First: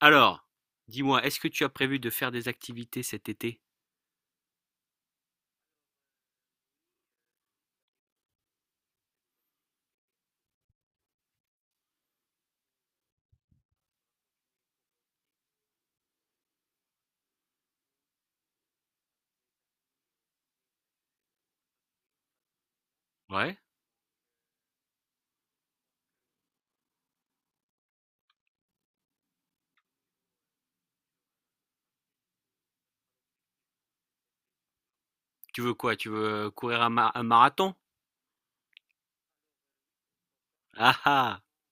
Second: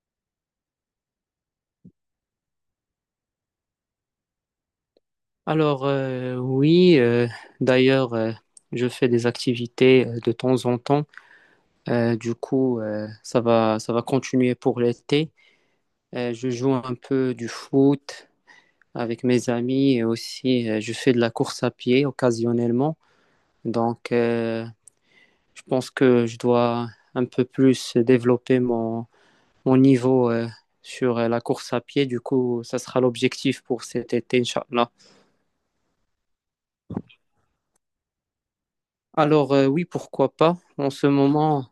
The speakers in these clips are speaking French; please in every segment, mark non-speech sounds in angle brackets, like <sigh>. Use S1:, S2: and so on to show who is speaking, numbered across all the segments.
S1: Alors, dis-moi, est-ce que tu as prévu de faire des activités cet été?
S2: Oui, d'ailleurs, je fais des activités de temps en temps. Ça va continuer pour l'été. Je joue un peu du foot avec mes amis et aussi je fais de la course à pied occasionnellement.
S1: Ouais.
S2: Donc, euh, je pense que je dois un peu plus développer mon niveau sur la course à pied. Du coup, ça sera l'objectif pour cet été, Inch'Allah.
S1: Tu veux quoi? Tu veux courir un marathon?
S2: Oui, pourquoi pas.
S1: Ah ah,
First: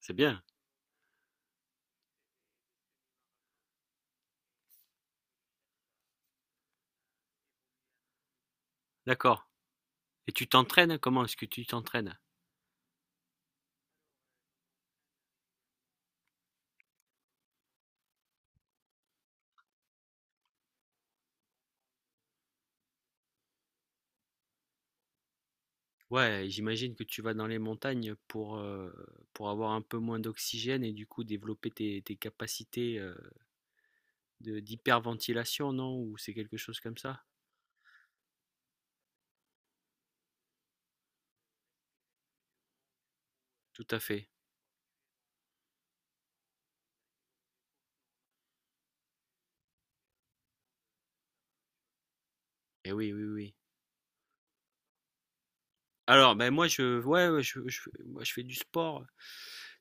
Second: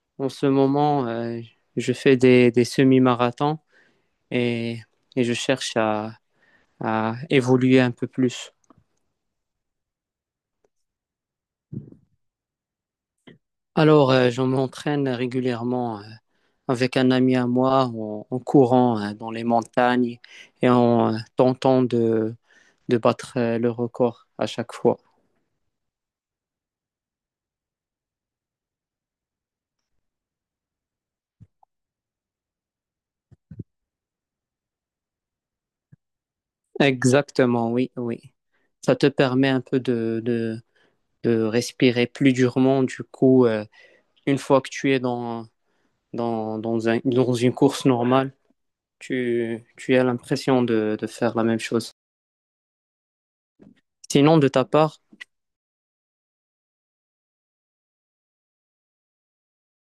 S1: c'est
S2: En
S1: bien.
S2: ce moment, je fais des semi-marathons et, et je cherche à évoluer un peu plus.
S1: D'accord. Et tu t'entraînes? Comment est-ce que tu t'entraînes?
S2: Je m'entraîne régulièrement avec un ami à moi en courant dans les montagnes et en tentant de battre le record à chaque fois.
S1: Ouais, j'imagine que tu vas dans les montagnes pour avoir un peu moins d'oxygène et du coup développer tes capacités de, d'hyperventilation, non? Ou c'est quelque chose comme ça?
S2: Exactement, oui, oui. Ça te permet un peu de respirer plus durement.
S1: Tout à fait.
S2: Une fois que tu es dans dans une course normale, tu as l'impression de faire la même chose.
S1: Et oui, oui, oui.
S2: Sinon, de ta part,
S1: Alors, ben ouais, ouais. Moi, je fais du sport.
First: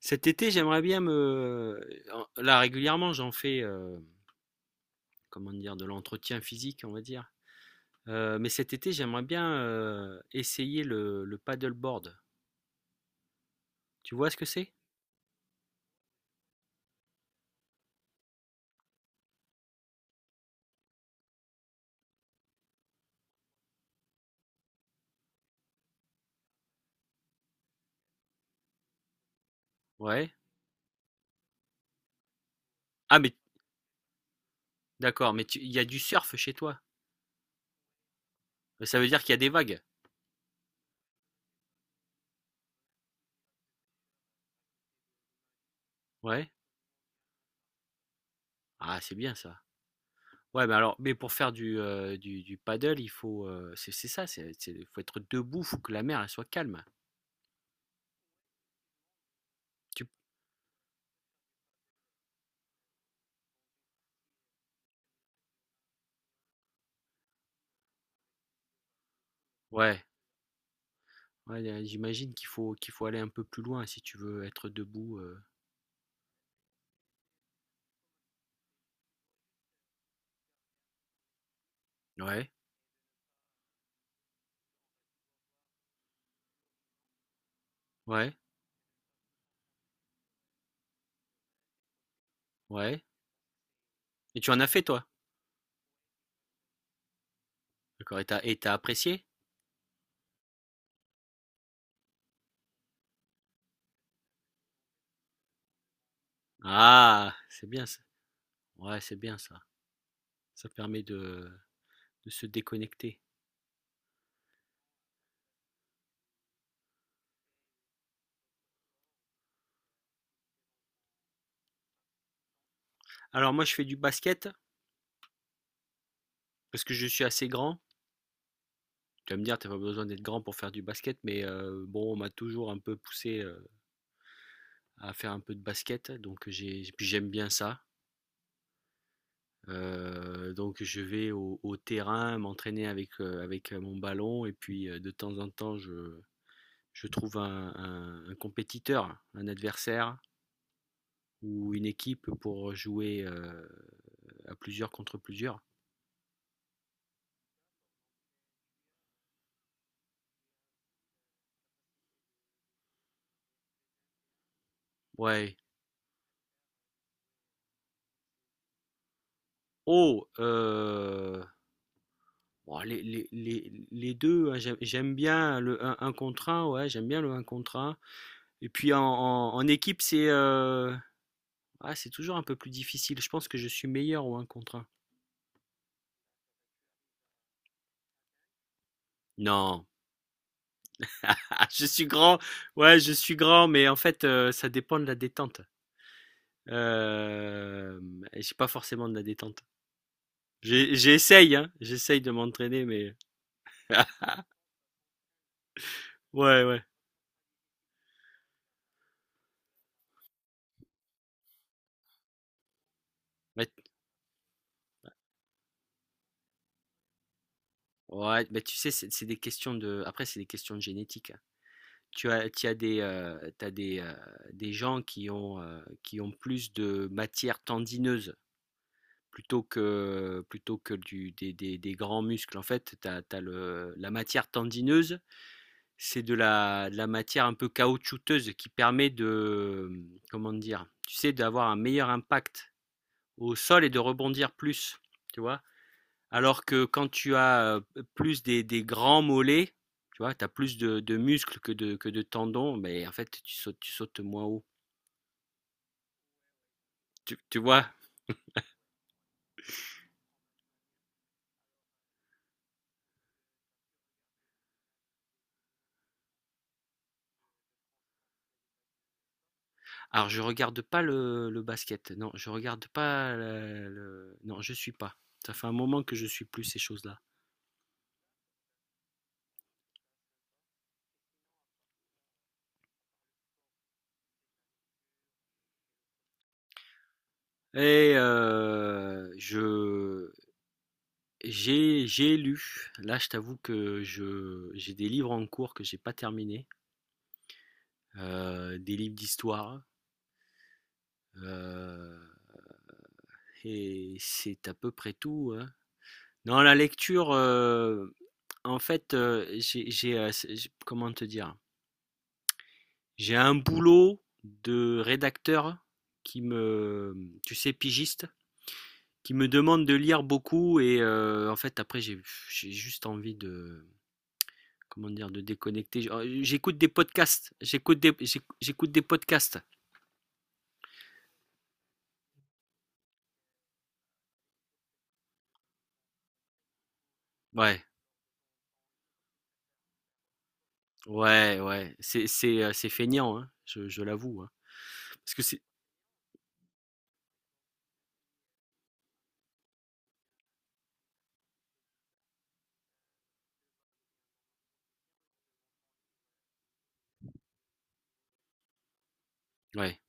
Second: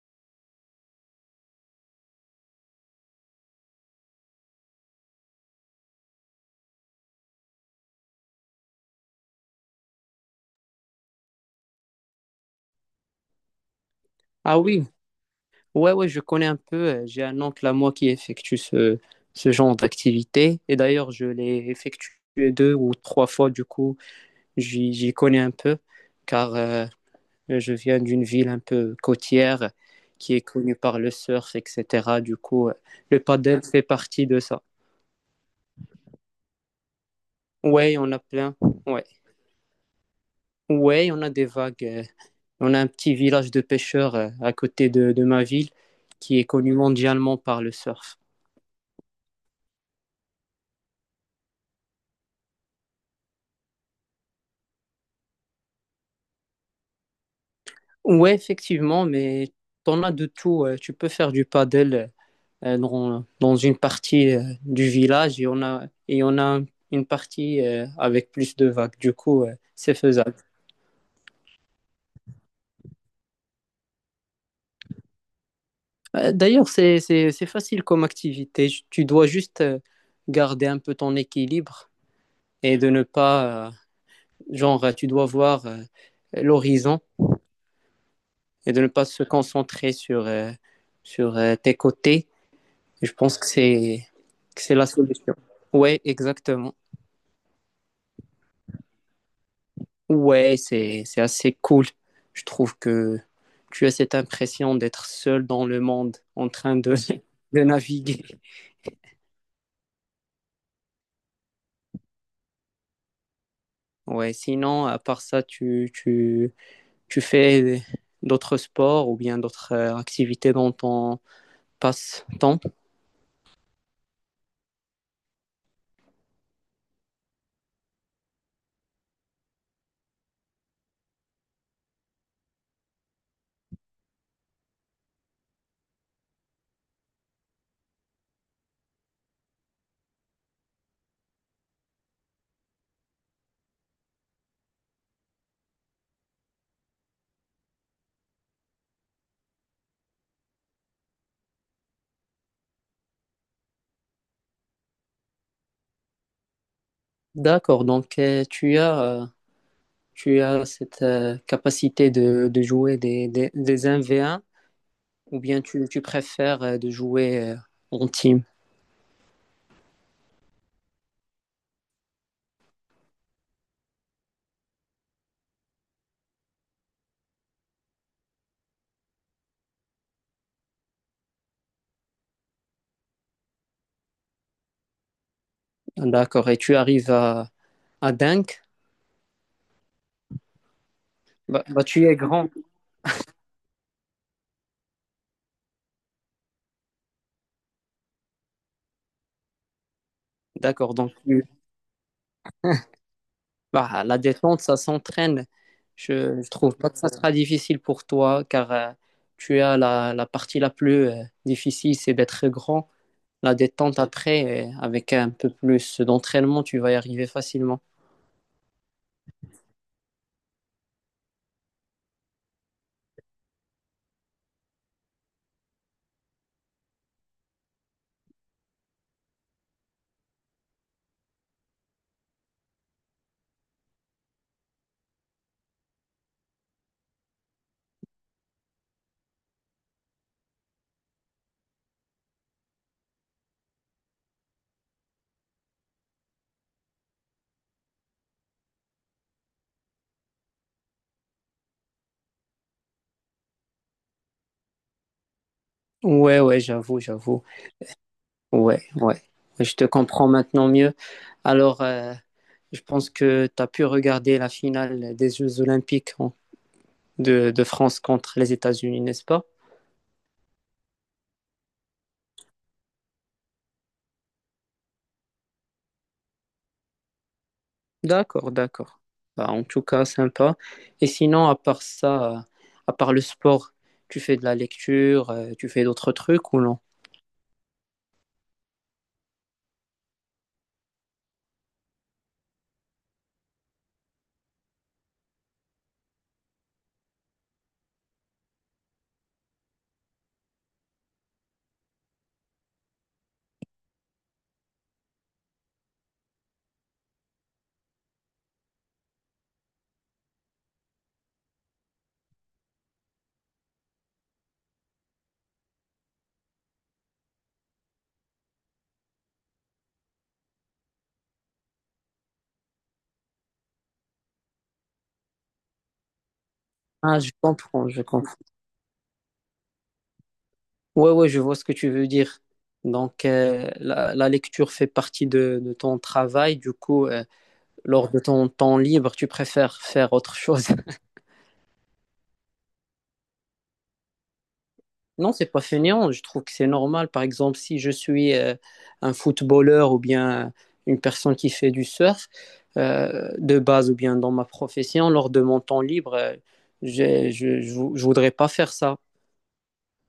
S1: Cet été, j'aimerais bien me. Là, régulièrement, j'en fais, comment dire, de l'entretien physique, on va dire. Mais cet été, j'aimerais bien essayer le paddleboard. Tu vois ce que
S2: ah
S1: c'est?
S2: oui, ouais, ouais, je connais un peu. J'ai un oncle à moi qui effectue ce genre d'activité. Et d'ailleurs, je l'ai effectué deux ou trois fois, du coup, j'y connais un peu, car je viens d'une ville un peu côtière
S1: Ouais.
S2: qui est connue par le surf, etc.
S1: Ah,
S2: Le
S1: mais
S2: paddle fait partie de ça.
S1: d'accord, il y a du surf chez toi.
S2: Ouais, on a plein.
S1: Ça
S2: Ouais,
S1: veut dire qu'il y a des vagues.
S2: ouais, on a des vagues on a un petit village de pêcheurs à côté de ma ville qui est
S1: Ouais.
S2: connu mondialement par le surf.
S1: Ah, c'est bien ça. Ouais, mais alors, mais pour faire du paddle, il faut. C'est ça, faut être debout, faut que la mer elle soit calme.
S2: Ouais, effectivement, mais t'en
S1: Tu...
S2: as de tout. Tu peux faire du paddle dans, dans une partie du village et on a une partie avec plus de vagues. C'est
S1: Ouais.
S2: faisable.
S1: Ouais, y a j'imagine qu'il faut aller un peu plus loin si tu veux être debout.
S2: D'ailleurs, c'est facile comme activité. Tu dois juste garder un peu ton équilibre
S1: Ouais,
S2: et de ne pas, genre, tu dois voir l'horizon
S1: ouais,
S2: et de ne pas se concentrer sur tes côtés.
S1: ouais.
S2: Je pense
S1: Et tu en
S2: que
S1: as
S2: c'est
S1: fait
S2: la
S1: toi?
S2: solution. Ouais, exactement.
S1: D'accord et t'as apprécié?
S2: Ouais, c'est assez cool. Je trouve que tu as cette impression d'être seul dans le monde en train
S1: Ah!
S2: <laughs> de
S1: C'est bien ça.
S2: naviguer.
S1: Ouais, c'est bien ça. Ça permet de se déconnecter.
S2: Ouais, sinon, à part ça, tu fais d'autres sports ou bien d'autres activités dans ton passe-temps.
S1: Alors moi, je fais du basket parce que je suis assez grand. Tu vas me dire: «Tu pas besoin d'être grand pour faire du basket» mais bon, on m'a toujours un peu poussé, à faire un peu de basket donc j'ai puis j'aime bien ça. Donc je vais au terrain m'entraîner avec, mon ballon et puis, de temps en temps je trouve un compétiteur, un adversaire ou une équipe pour jouer, à plusieurs contre plusieurs.
S2: D'accord, donc tu as cette capacité de jouer des un v un ou
S1: Ouais.
S2: bien tu préfères de jouer en team.
S1: Oh, bon les deux, hein, j'aime bien le un contre un. Ouais, j'aime bien le un contre un. Et puis en équipe c'est, ah c'est toujours un peu plus difficile. Je pense que je suis meilleur au un contre un.
S2: D'accord. Et tu arrives à Dunk,
S1: Non.
S2: bah,
S1: <laughs>
S2: bah,
S1: Je
S2: tu
S1: suis
S2: es
S1: grand,
S2: grand.
S1: ouais, je suis grand, mais en fait, ça dépend de la détente. J'ai pas forcément de la détente. J'ai
S2: D'accord. Donc, tu-
S1: j'essaye, hein, j'essaye de m'entraîner, mais
S2: bah, la
S1: <laughs>
S2: détente, ça s'entraîne. Je
S1: ouais,
S2: trouve
S1: ouais.
S2: pas que ça sera difficile pour toi car tu as la partie la plus difficile, c'est d'être grand. La
S1: Mais
S2: détente après, avec un peu plus d'entraînement, tu vas y arriver facilement.
S1: ouais, mais tu sais, c'est des questions de après, c'est des questions de génétique, hein. Tu as des gens qui ont, qui ont plus de matière tendineuse plutôt que du des grands muscles. En fait, tu as le la matière tendineuse, c'est de la matière un peu caoutchouteuse qui permet de, comment dire, tu sais, d'avoir un meilleur impact au sol et de rebondir plus, tu vois. Alors que quand tu as plus des grands mollets, tu vois, tu as plus de muscles que de tendons, mais en fait, tu sautes moins haut.
S2: Ouais, ouais, j'avoue,
S1: Tu,
S2: j'avoue.
S1: tu vois?
S2: Ouais, ouais. Je te comprends maintenant mieux. Alors, euh, je pense que tu as pu regarder la finale des Jeux Olympiques hein, de France contre les États-Unis, n'est-ce pas?
S1: Alors, je regarde pas le basket. Non, je suis pas. Ça fait un moment que je suis plus ces choses-là.
S2: D'accord, d'accord. Bah, en tout cas, sympa. Et sinon, à part ça, à part le sport, tu fais de la lecture, tu fais d'autres trucs ou non?
S1: Et je J'ai lu. Là, je t'avoue que je j'ai des livres en cours que j'ai pas terminés, des livres d'histoire, heu et c'est à peu près tout, hein. Non, la lecture, en fait, j'ai, c'est j comment te dire? J'ai un boulot de rédacteur qui me tu sais, pigiste, qui me demande de lire beaucoup et en fait, après j'ai juste envie de comment dire, de déconnecter. J'écoute des
S2: Ah, je
S1: podcasts.
S2: comprends, je comprends.
S1: J'écoute des podcasts.
S2: Ouais, ouais, je vois ce que tu veux dire. Donc, la lecture fait partie de ton travail. Du coup,
S1: Ouais,
S2: lors de ton temps libre, tu préfères faire autre chose. <laughs>
S1: ouais, ouais. C'est feignant, hein, je l'avoue, hein.
S2: Non,
S1: Parce que
S2: c'est pas
S1: c'est,
S2: fainéant. Je trouve que c'est normal. Par exemple, si je suis un footballeur ou bien une personne qui fait du surf de base ou bien dans ma profession, lors de mon temps libre, je voudrais pas faire ça.
S1: ouais.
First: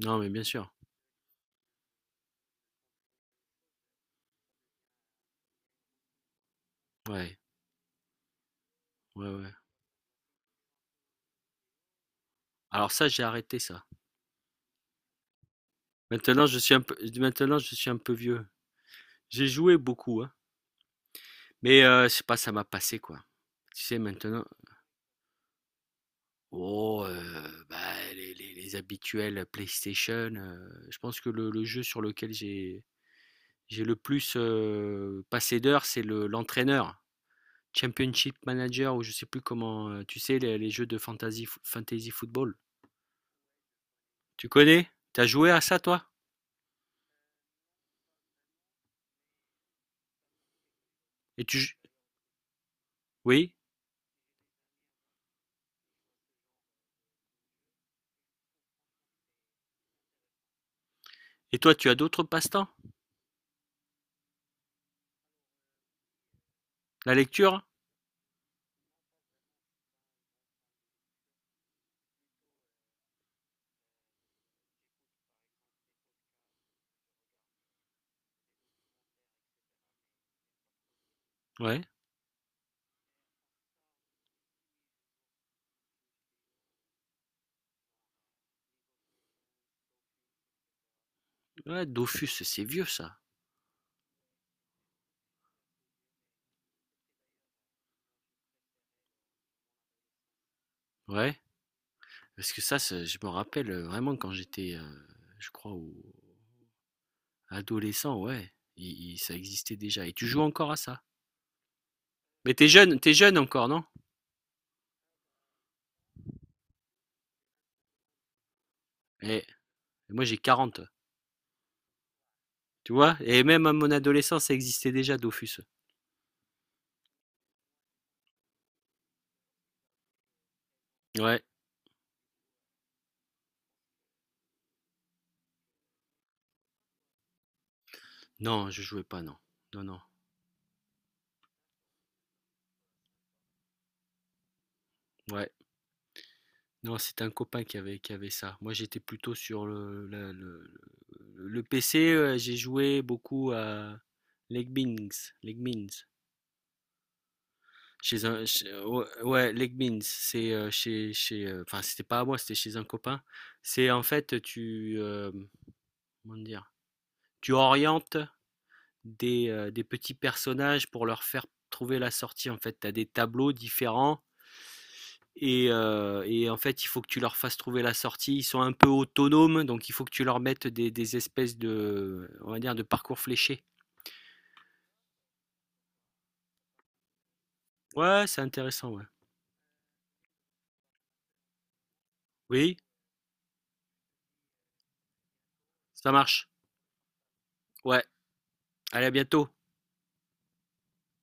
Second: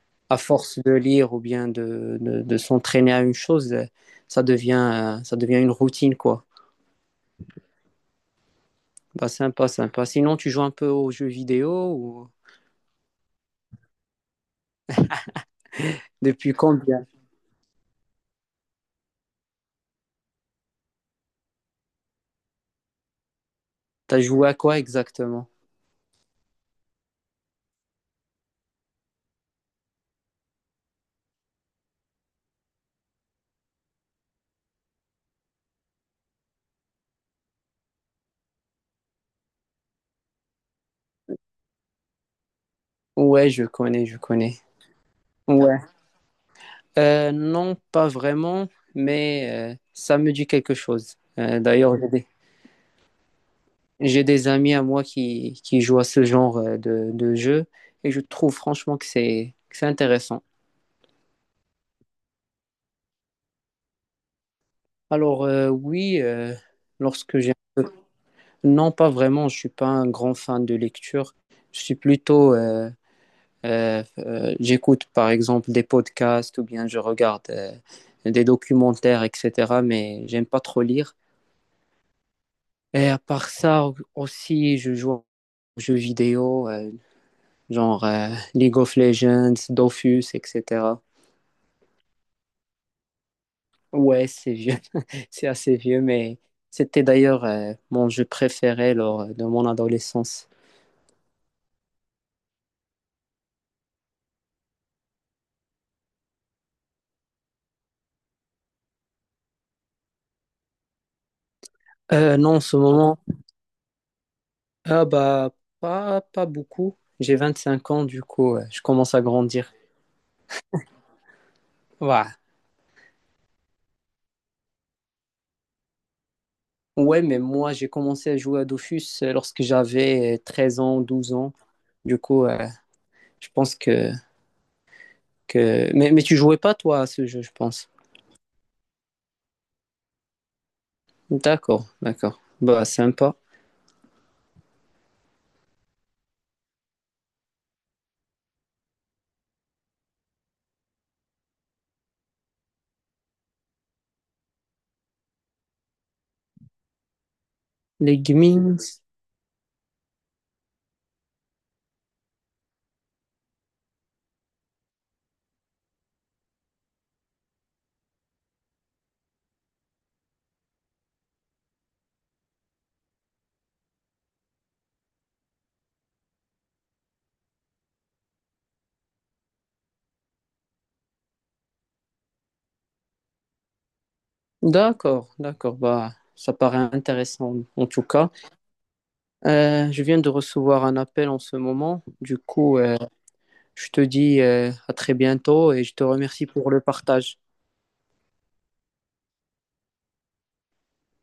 S1: Non, mais
S2: À
S1: bien sûr.
S2: force de lire ou bien de s'entraîner à une chose, ça devient une routine, quoi.
S1: Ouais, ouais,
S2: Bah,
S1: ouais.
S2: sympa, sympa. Sinon, tu joues un peu aux jeux vidéo ou
S1: Alors ça, j'ai arrêté ça.
S2: depuis combien?
S1: Maintenant, je suis un peu vieux. J'ai joué beaucoup, hein. Mais je sais pas, ça m'a passé quoi. Tu sais,
S2: T'as
S1: maintenant,
S2: joué à quoi exactement?
S1: oh, bah, les habituels PlayStation. Je pense que le jeu sur lequel j'ai le plus passé d'heures, c'est l'entraîneur. Championship Manager ou je sais plus comment, tu sais, les jeux de fantasy, fantasy football.
S2: Ouais, je connais, je
S1: Tu
S2: connais.
S1: connais? T'as joué à ça,
S2: Ouais.
S1: toi?
S2: Non, pas vraiment, mais ça me dit quelque chose.
S1: Et tu,
S2: D'ailleurs,
S1: oui?
S2: j'ai des amis à moi qui jouent à ce genre de jeu et je trouve franchement que c'est intéressant.
S1: Et toi, tu as d'autres passe-temps?
S2: Oui,
S1: La
S2: lorsque j'ai...
S1: lecture?
S2: Non, pas vraiment, je suis pas un grand fan de lecture. Je suis plutôt j'écoute par exemple des podcasts ou bien je regarde des documentaires, etc. Mais j'aime pas trop lire.
S1: Ouais.
S2: Et à part ça aussi, je joue aux jeux vidéo, genre League of Legends, Dofus, etc.
S1: Ouais, Dofus, c'est vieux, ça.
S2: Ouais, c'est vieux, <laughs> c'est assez vieux, mais c'était d'ailleurs mon jeu préféré lors de mon adolescence.
S1: Ouais. Parce que ça, je me rappelle vraiment quand j'étais, je crois, adolescent, ouais. Ça existait déjà. Et tu joues encore à ça? Mais
S2: Non, en ce
S1: t'es
S2: moment,
S1: jeune encore, non?
S2: ah bah pas, pas beaucoup. J'ai 25 ans, du coup, je commence à
S1: Eh,
S2: grandir.
S1: moi j'ai 40.
S2: Ouais.
S1: Tu vois? Et même à mon adolescence, ça existait déjà, Dofus.
S2: Ouais, mais moi, j'ai commencé à jouer à Dofus lorsque j'avais 13 ans, douze
S1: Ouais.
S2: ans. Du coup, euh, je pense que... mais tu jouais pas, toi, à ce jeu, je pense.
S1: Non, je jouais pas, non. Non, non.
S2: D'accord, d'accord. Bah, sympa.
S1: Ouais. Non, c'était un copain qui avait ça. Moi, j'étais plutôt sur le PC. J'ai joué beaucoup à Legbings. Legbings.
S2: Les gamings.
S1: Ouais, ouais, Legbings. C'est enfin, c'était pas à moi, c'était chez un copain. C'est en fait, comment dire, tu orientes des petits personnages pour leur faire trouver la sortie. En fait, tu as des tableaux différents. Et en fait, il faut que tu leur fasses trouver la sortie. Ils sont un peu autonomes, donc il faut que tu leur mettes des espèces de, on va dire, de parcours fléchés.
S2: D'accord, d'accord. Bah, ça paraît intéressant, en tout
S1: Ouais,
S2: cas.
S1: c'est intéressant, ouais.
S2: Je viens de recevoir un appel en ce moment. Du
S1: Oui,
S2: coup, euh, je te dis à très bientôt et je te
S1: ça
S2: remercie
S1: marche.
S2: pour le partage.
S1: Ouais, allez, à bientôt.